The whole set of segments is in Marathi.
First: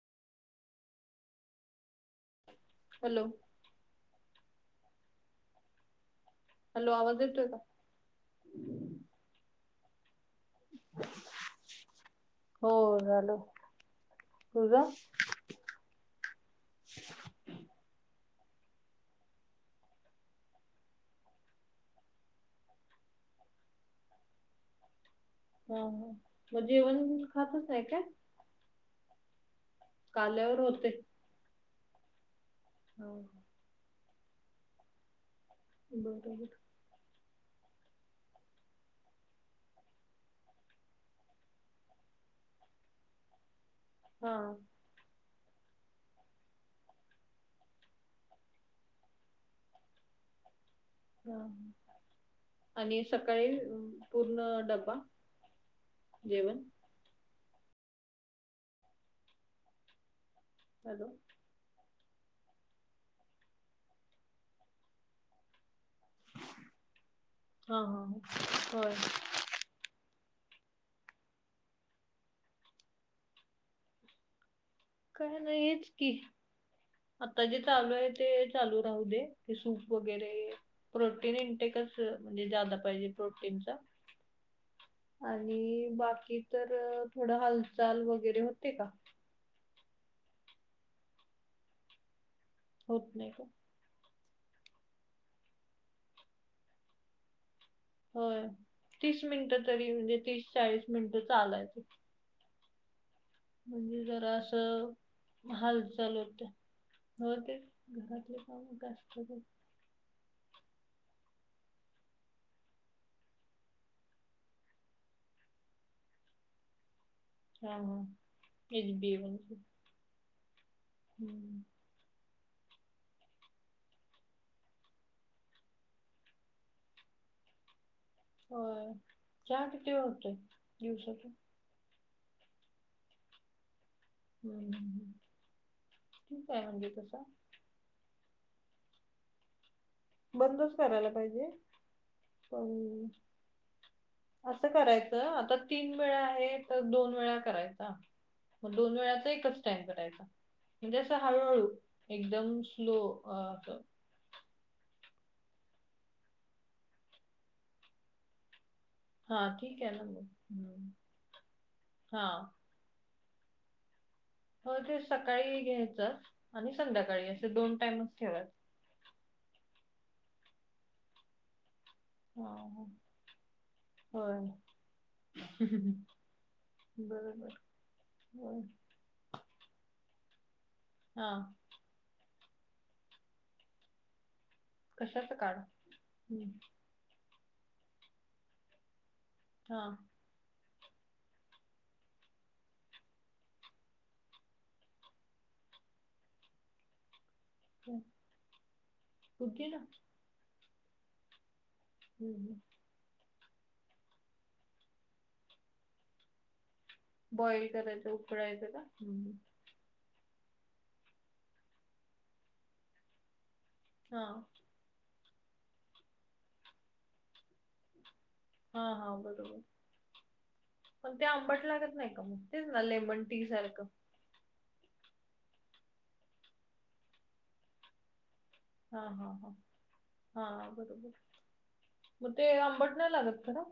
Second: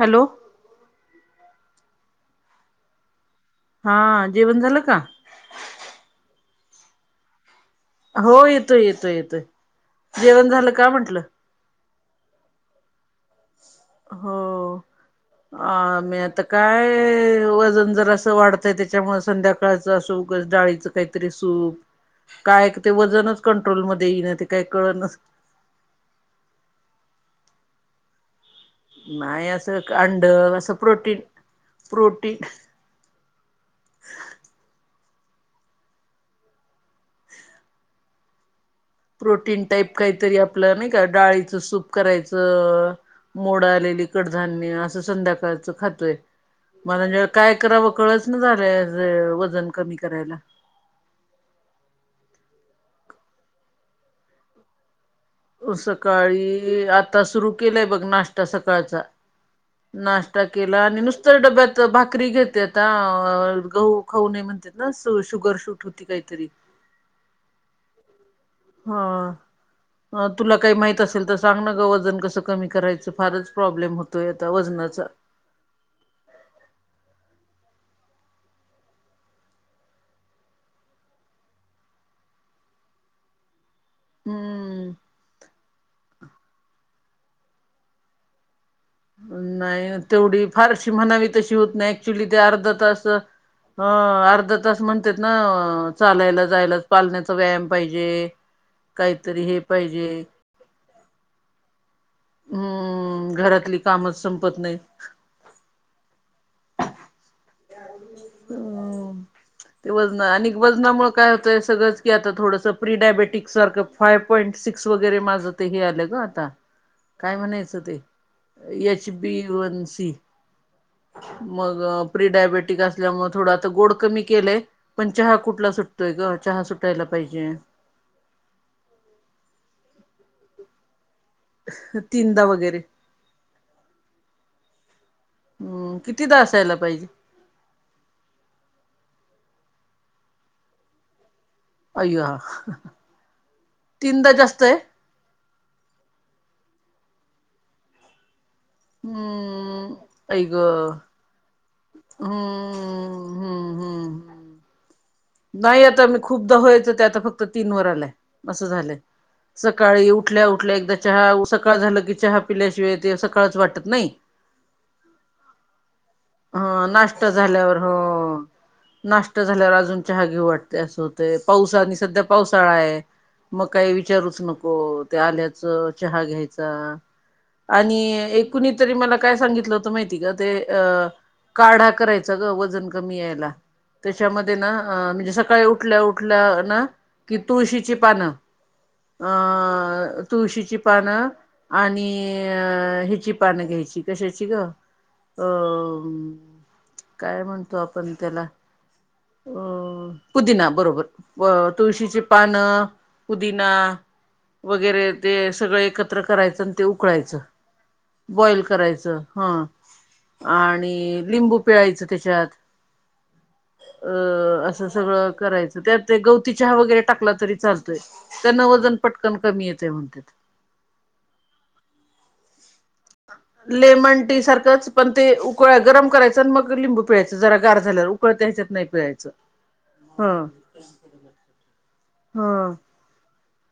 हॅलो. हॅलो. हा जेवण झालं का. हॅलो आवाज येतोय का. हो येतोय येतोय येतोय जेवण झालं का म्हटलं. हो झालं. हो. तुझं? अ मी आता काय वजन जरास वाढतंय त्याच्यामुळे संध्याका. सकाळचं अस उगच डाळीचं काहीतरी सूप. काय ते वजनच कंट्रोलमध्येध्ये येईन ते काय कळनाच. हा ह मग जेवण खातच आहे का. नाही असं अंड आल्यावर असं होते. Protein protein. हो. बरोबर. प्रोटीन टाईप काहीतरी आपलं नाही का डाळीचं सूप करायचं. मोड आलेली हा कडधान्य असं संध्याकाळच खातोय. मलाज काय करावं कळच ना झालंय वजन कमी करायला. हा आणि सकाळी पूर्ण डब्बा. सकाळी आता सुरू केलंय बघ नाश्ता सकाळचा. नाष्टा केला आणि हॅलो नुसतं डब्यात. भाकरी घेते आता गहू खाऊ नाही म्हणतात ना शुगर शूट होती काहीतरी. हां हां. हा. तुला काही माहित असेल तर सांग ना ग वजन कसं कमी करायचं फारच प्रॉब्लेम होतोय आता वजनाचा. काय नाही हेच की. आता जे चालू आहे ते चालू राहू दे ते सूप वगैरे. प्रोटीन इंटेकच म्हणजे जादा पाहिजे प्रोटीनचा. हम्. आणि बाकी तर थोडं हालचाल वगैरे होते का. नाही तेवढी फारशी म्हणावी तशी होत नाही ऍक्च्युली ते अर्धा तास. होत नाही हं अर्धा तास म्हणतेत ना चालायला जायलाच. चालण्याचा व्यायाम पाहिजे होय. तीस काहीतरी हे मिनिटं तरी म्हणजे पाहिजे. तीस चाळीस मिनिटं चालायच. हम्मम घरातली कामच जरा संपत नाही. असं हालचाल होतिया. हो ते घरातले काम करतो की. ते वजन अनीक वजनामुळ काय होतंय सगळंच की आता थोडंसं प्री डायबेटिक्स सारखं फाइव्ह पॉईंट सिक्स वगैरे माझं ते हे आलं ग आता. काय हा म्हणायचं हा ते एच बी वन सी हम्म मग प्रिडायबटिक अस ल्या मुळ थोडा आता गोड कमी केलंय पण चहा कुठला सुटतोय ग चहा सुटायला पाहिजे. होय चहा किती वेळा होतोय दिवसातून? तिनदा वगैरे. हम्म, हम्म कितीदा ठीक आय असायला म्हणजे पाहिजे तस. बंदच करायला पाहिजे. अय्यो हा पण, तीनदा जास्त असं आहे करायचं आता तीन वेळा आहे तर दोन वेळा करायचा. मग दोन वेळाचा एकच टाईम हम्म करायचा. आई ग म्हणजे आस हळूहळू एकदम स्लो हम्म अंस. न्हाय आता मी खूपदा व्हायचं ते आता फक्त तीन वर आलंय असं झालंय. ठीक आहे ना सकाळी मग उठल्या उठल्या हम्म. एकदा चहा सकाळ झालं की हा चहा पिल्याशिवाय ते सकाळच वाटत नाय. हो ते सकाळी घ्यायचं आणि हा संध्याकाळी अस दोन टाइमच ठेवा. नाष्टा झाल्यावर अजून चहा घीव वाटतय असं होतेय पावस आणि सध्या हा पावसाळा हा. आय. मग काही विचारूच होय नको ते आल्याचं चहा घ्यायचा. बरोबर आणि एक होय कूणी तरी मला काय सांगितलं होत माहिती आय का ते अ हा काढा कराय चा ग वजन कमी यायला त्याच्यामध्ये ना कशाच म्हणजे काढ सकाळी उठल्या हम्म. उठल्या ना कि तुळशीची पानं हा अं तुळशीची पानं आणि अ हिची पानं घ्यायची कशाची ग अ काय म्हणतो आपण त्याला पुदिना? अ पुदिना बरोबर तुळशीची पानं पुदिना वगैरे ते सगळ एकत्र करायचं ते उकळायचं बॉईल करायचं बॉइल उकडायचं का? करायचं हम्म. हां. आणि लिंबू पिळायचं त्याच्यात. हा अ- असं सगळं करायचं त्यात ते गवती चहा वगैरे टाकला तरी चाल तय त्यांन हा वजन हा पटकन बरोबर कमी येतय म्हणत्यात. पण ते आंबट लागत नाय का मग? तेच ना ले लेमन टी सारखंच पण ते उकळ गरम करायंच आणि मग लिंबू पिळायचं जरा गार झाल्यावर उकळत्याच्यात नाय हा पिळायचं हा हा हा. बरोबर मग ते आंबट नाय लागत खर?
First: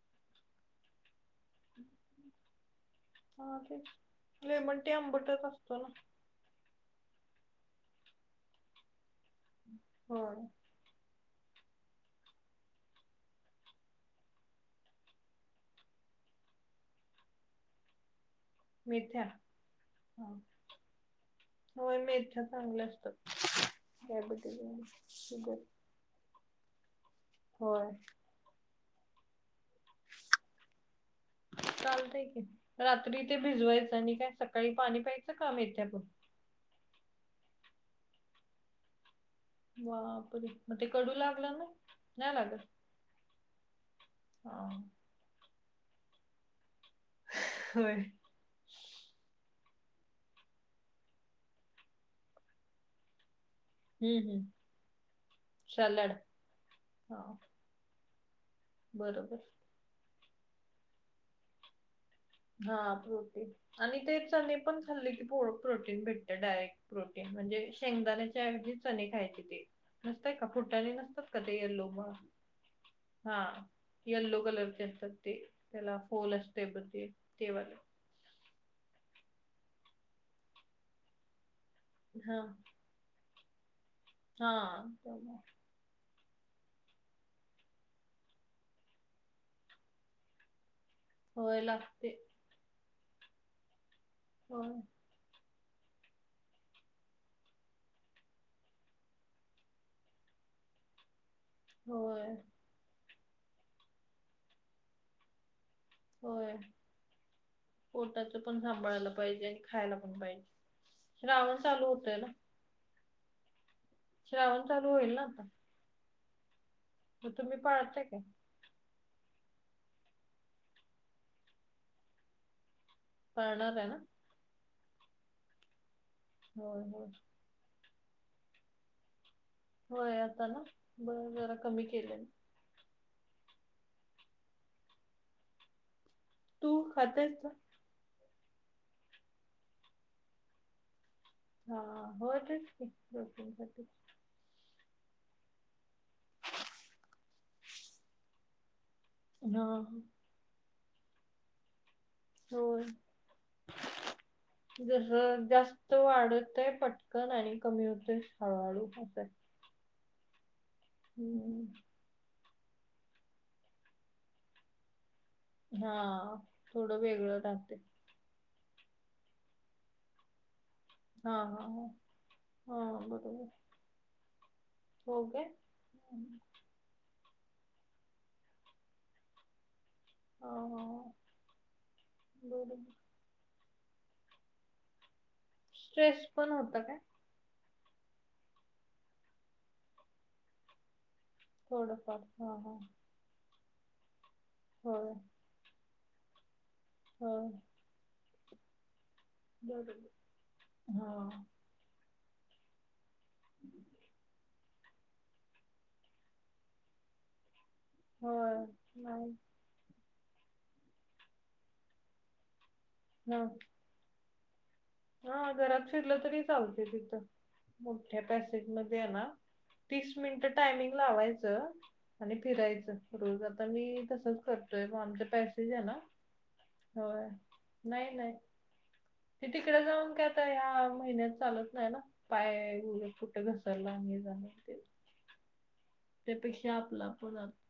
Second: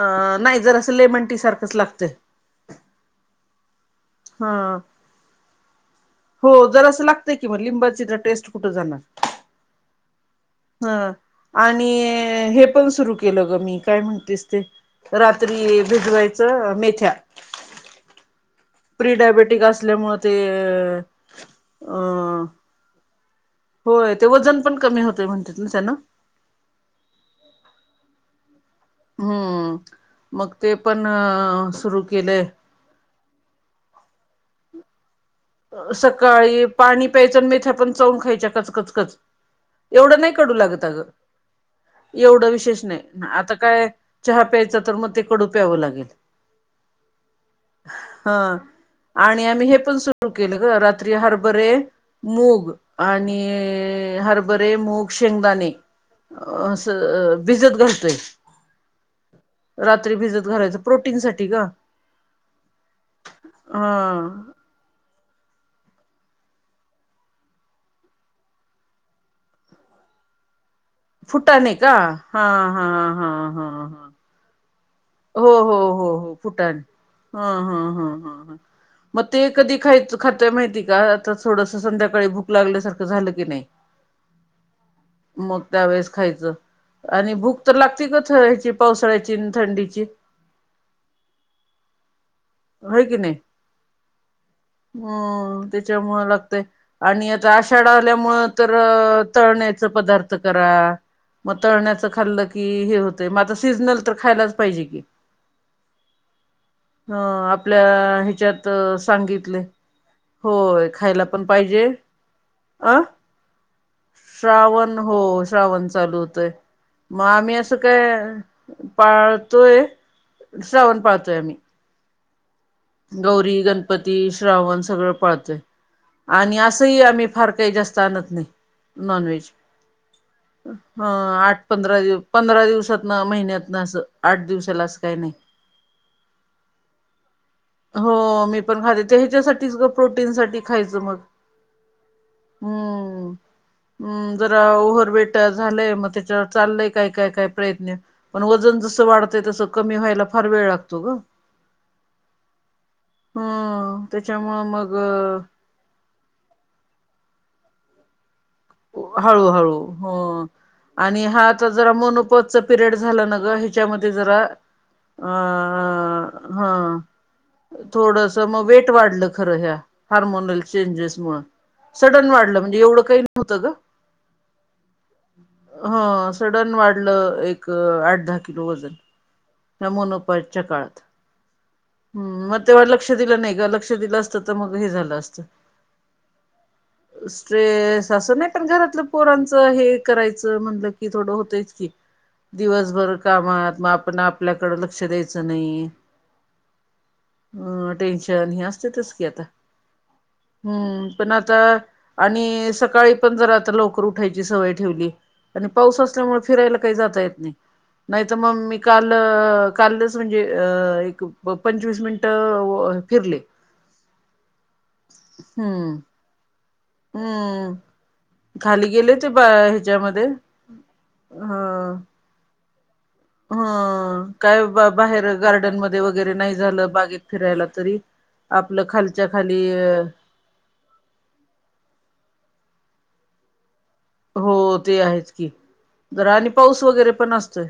अ न्हाय जरासं लेमन टी सारखंच लागतं. हा तेच हा लेमन टी आंबटच असतो ना. हो जरासं लागतय की मग लिंबाची ज टेस्ट कुठं जाणार. होय. हा आणि हे पण सुरु केलं ग मी काय म्हणतीस ते. रात्री भिजवायचं अ मेथ्या. मेथ्या प्रिडायबेटिक असल्यामुळ हा. ते अ चांगलं असतात. होय ते वजन पण कमी होतयं डायबिटीज म्हणतात ना त्यान. होय. हम्म, मग ते पण सुरु चालतय की केलंय. रात्री ते भिजवायचं आणि काय सकाळी पाणी प्यायचं का, मेथ्याच काळी पाणी प्यायचं मेथ्या पण चावून खायच्या कचकचकच. एवढं नाही बापरे कडू मग लागत ते अग, कडू लागलं ना नाही एवढं लागत विशेष नाही. आता काय चहा हा प्यायचं तर मग ते कडू प्यावं लागेल. होय ह, आणि आम्ही हे पण सुरु केलग, रात्री हरभरे मूग आणि हम्म ते हम्म हरभरे, मूग, शेंगदाणे, सॅलड अस हा भिजत घालतोय. बरोबर. रात्री भिजत घालायचं, प्रोटीन साठी ग. हा, प्रोटिन हा आणि ते चने पण. हल्ली प्रो प्रोटीन भेटत डायरेक्ट, प्रोटीन म्हणजे शेंगदाण्याच्या ऐवजी चने खायचे ते. नसतय का फुटाणे नसतंय अस का, ते फुटाणे यल्लो का हा हा हा हा येल्लो कलरचे असतात. तेच हो हो त्याला हो हो फोल असते फुटाणे बघ ते. हा, तेवाले हा, हा, ह, ह मग ते कधी खायच खातोय माहिती का तस थोडस संध्याकाळी, हा भूक लागल्यासारखं झालं की नाही हा त्यामुळं मग त्यावेेळेस खायचं, आणि भूक तर लागती ग ह्याची पावसाळ्याची आणि थंडीची. होय लागते. होय की नाही. होय. ह, त्याच्यामुळ लागतंय. आणि आता आषाढ आल्यामुळं, तर तळण्याच पदार्थ करा. मग तळण्याचं होय खाल्लं की हे होतंय मग, आता सीजनल तर खायलाच पाहिजे की. होय. ह आपल्या पोटाच पण ह्याच्यात सांभाळायला पाहिजे, आणि सांगितले खायला पण पाहिजे. होय खायला पण श्रावण पाहिजे चालू त्याला. अ चालू श्रावण होईल हो ना आता श्रावण चालू होतोय. मग आम्ही असं काय पाळतोय. श्रावण पाळतोय आम्ही. गौरी पाळणार आहे ना गणपती श्रावण सगळं पाळतोय. आणि होय असंही होय आम्ही फार काही जास्त चालत नाही नॉन व्हेज. होय आता ना ह बरं जरा आठ, कमी पंधरा दिवस, केलं पंधरा दिवसात महिन्यातन असं आठ दिवसाला असं काही नाही. तू खातेस का. हो मी पण खाते. ते ह्याच्यासाठीच ग प्रोटीनसाठी खायचं मग. हा, होय तेचकी प्रोटीन साठी मग. अं जरा ओव्हरवेट झालंय मग त्याच्यावर चाललंय, काय काय काय प्रयत्न. पण वजन जसं वाढतं हा तसं. कमी व्हायला फार वेळ लागतो ग. होयं. हं, त्याच्यामुळ ग. तो वाढत आहे पटकन आणि कमी होतय. हळूहळू असं आहे. हळू हळू हो, आणि हा आता हम्म जरा मोनोपोझच. पिरियड झालं न गं ह्याच्यामध्ये जरा अ हा हा थोडं वेगळं राहते. थोडस मग वेट वाढलं खरं जास्त हार्मोनल चेंजेस हा मुळं हा हा सडन वाढलं. हा म्हणजे एवढं काही बरोबर होत गं हो काय [inaudible] हो आसं जन पण वाढलं, एक आठ, दहा किलो वजन. हा मोनोकाईटच्या हा काळात. [inaudible] मग बरोबर तेव्हा लक्ष लक्ष दिलं नाही गं. लक्ष दिलं असतं तर मग हे झालं असतं. स्ट्रेस पण होत काय? स्ट्रेस असं नाही, पण घरातलं पोरांचं हे करायचं म्हणलं की थोडं होत होते च की. थोडंफार हा [inaudible] हा दिवसभर कामात, मग आपण आपल्याकडं लक्ष होय द्यायचं नाही. होय अहं टेन्शन हे असते तस की आता. बरोबर [inaudible] हम्म हा पण आता आणि सकाळी पण जरा आता लवकर उठायची सवय ठेवली. आणि पाऊस असल्यामुळे फिरायला काही जाता येत नाही. नाहीतर मग होय मी काल नाही अ कालच म्हणजे एक पंचवीस मिनिट हम्म. हा घरात हम्म फिरलं तरी चालत तिथं हम्म. मोठ्या पॅसेज खाली मध्ये गेले ना, ते बा तीस ह्याच्यामध्ये मिनिटं टायमिंग लावायचं आणि फिरायचं. रोज आता मी हम. तसच काय करतोय बा मग आमचा बाहेर पॅसेज आहे ना गार्डनमध्ये वगैरे नाही झालं होय बागेत फिरायला तरी नाही नाही आपलं खालच्या ते खाली तिकडे जाऊन काय आता या महिन्यात चालत नाही ना. पाय बिय कुठे घसरला आणि हे हो ते आहेच की. जरा आणि त्यापेक्षा पाऊस आपला वगैरे पण असतोय.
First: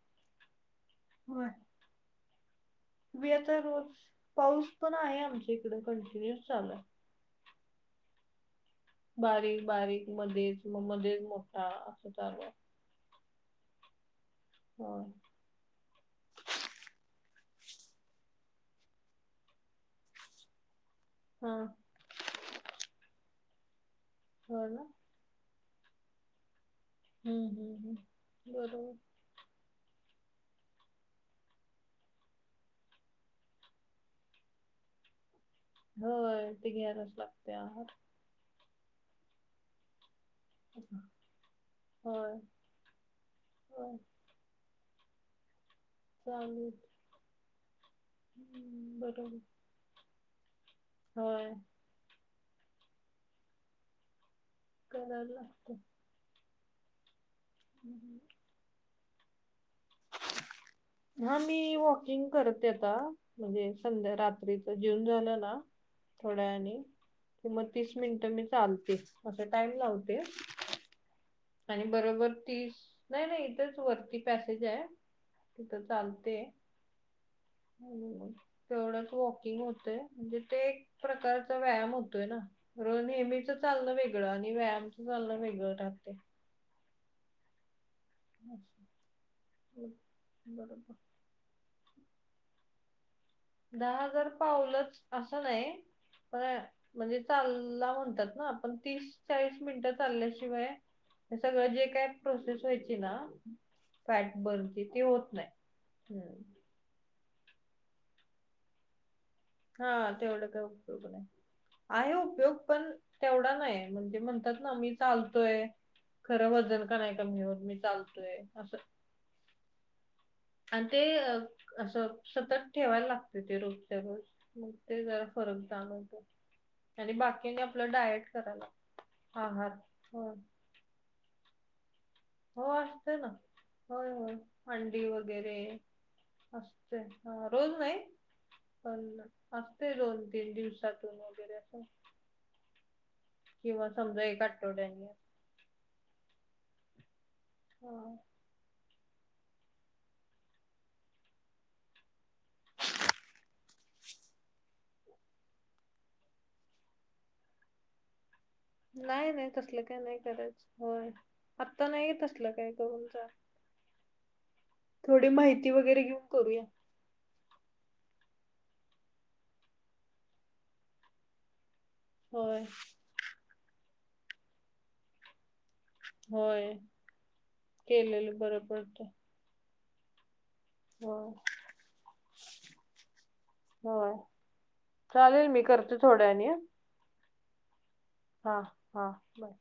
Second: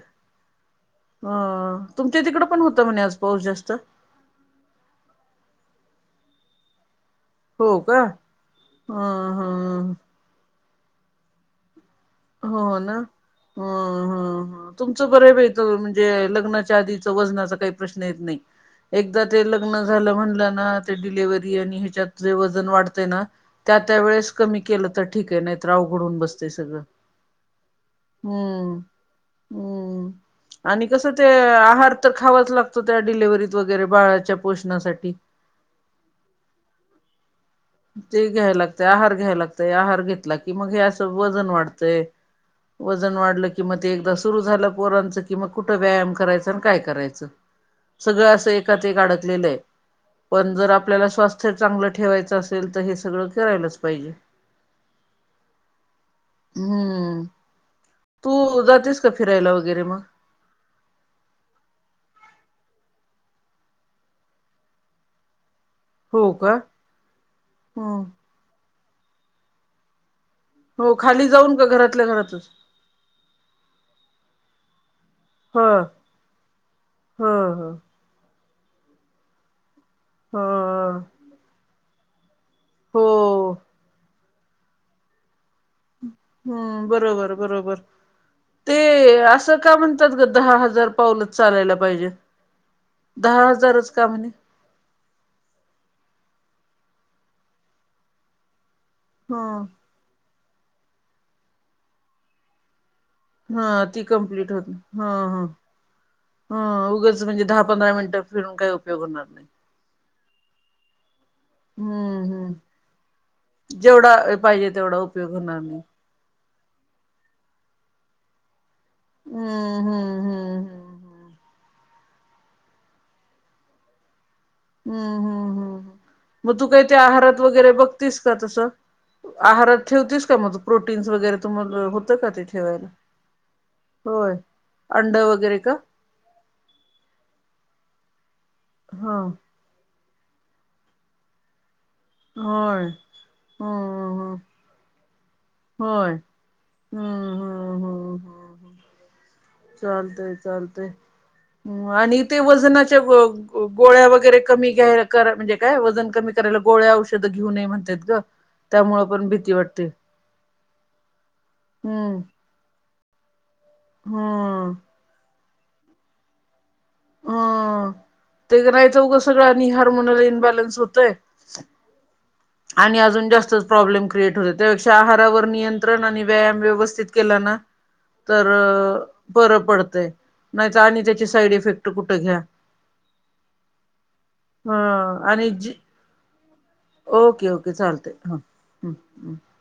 [inaudible] आ- अ तुमच्या तिकड पण होत मी आता रोज, पाऊस पण आहे आमच्या इकडं कंटिन्यू चालू आहे. हो का. ह बारीक, ह बारीक मध्येच म मध्येच मोठा असं चालत हो ना. हं हं हं होय. तुमचं बरंय बाई. अ लग्नाच्या आधीच वजनाचा काही प्रश्न येत नाही. एकदा ते लग्न झालं म्हणलं ना हा डिलीव्हरी अन याच्यात लय वजन वाढतंय ना, त्या त्या वेळेस कमी हो ना केल तर ठीके. नाहीतर अवघड होऊन बसतेय सगळं. हम्म हम्म हम्म. हा बरोबर. हम्म. आणि कसं ते आहार तर खावाच लागतं, त्या डिलेवरीत वगैरे बाळाच्या पोषणासाठी. होय. ते घ्यायलाच लागतेया आह ते घ्यायला लागतय, आहार घ्यायला लागतय, आहार घेतला कि मग हे असं वजन वाढतंय. होय वजन वाढलं किं मग ते होय एकदा सुरु झालं पोरांच किं कुठे व्यायाम करायच, अन चालेल काय करायचं, सगळं असं एकात एक हम्म, बरोबर अडकलेलंय. पण जर आपल्याला होय स्वास्थ्य चांगलं ठेवायचं असेल, तर हे सगळं करायलाच पाहिजे. करायला लागत. हम्म. तू जातेस का फिरायला वगैरे मग? हा मी वॉकिंग करते आता. म्हणजे, संध्या रात्रीच जेऊन झालं ना. हो थोड्या का आणि कि मग तीस हम्म मिनिटं मी चालते असा टाइम लावते. हो खाली जाऊन का आणि घरातल्या बरोबर घरातच तीस नाही नाही इथेच वरती पॅसेज आहे तिथं चालते. होहोहो तेवढंच वॉकिंग होतय म्हणजे ह ते एक प्रकारचा व्यायाम होतोय ना! हो नेहमीच चालण वेगळं आणि व्यायामच चालण वेगळं राहते. हम्! बरोबर बरोबर ते असं का म्हणतात ग दहा हजार बरोबर पावलं चालायला पाहिजे. दहा हजार दहा हजार पावलंच असं नाही पण म्हणजे चालला म्हणतात ना आपण तीस ह चाळीस मिनट. चालल्याशिवाय हे सगळं जे काय प्रोसेस व्हायची ना. हा ती फॅट कम्प्लीट होती, बर्नची ती हा होत नाही हा हम्म. हा उगच. म्हणजे दहा पंधरा मिनटं फिरून काही उपयोग होणार नाही. हा तेवढं काही उपयोग नाही. आहे हम्म हम्म उपयोग पण तेवढा नाही जेवढा म्हणजे म्हणतात पाहिजे ना मी तेवढा उपयोग होणार चालतोय. नाही खरं वजन का कमी होत नाही मी चालतोय असं! हम्म हम्म हम्म आणि हम्म ते असं सतत ठेवायला लागते ते रोजच्यारोज. हम्म हम्म हम्मम, मग तू काही ते आणि आहारात बाकीने वगैरे आपलं बघतीस डाएट का करायला तसं? आहार आहारात ठेवतीस होय का मग तू प्रोटीन्स वगैरे तु हो असत ना होय होय अंडी अंड वगैरे का असते, हा रोज ह नाही असते दोन तीन दिवसातून वगैरे असं. होय. किंवा समजा ह एक आठवड्यानी होय, हम्म हम्म हो हम्म हम्म चालतय चालतय आणि ते वजनाच्या गोळ्या गोळ्या वगैरे कमी घ्यायला करा म्हणजे काय वजन कमी करायला गोळ्या औषधं घेऊ नये म्हणतात ग. त्यामुळे पण नाही नाही भीती तसलं वाटते काही नाही करायच होय आत्ता नाही हम्म तसलं काय करून चालत. हम्म थोडी माहिती वगैरे घेऊन करूया. हम् ते का नाही च का सगळं आणि हार्मोनाला इन्बॅलन्स होतय. होय. आणि अजून जास्तच प्रॉब्लेम क्रिएट होत त्यापेक्षा आहारावर नियंत्रण आहार आणि व्यायाम होय व्यवस्थित केला ना केलेलं तर बरं पडतं परर पडतय नाहीतर आणि त्याची होय साईड इफेक्ट. कुठ घ्या हा आणि जी थोड्यावेळानी ओके ओके चालतय. हा हा बाय!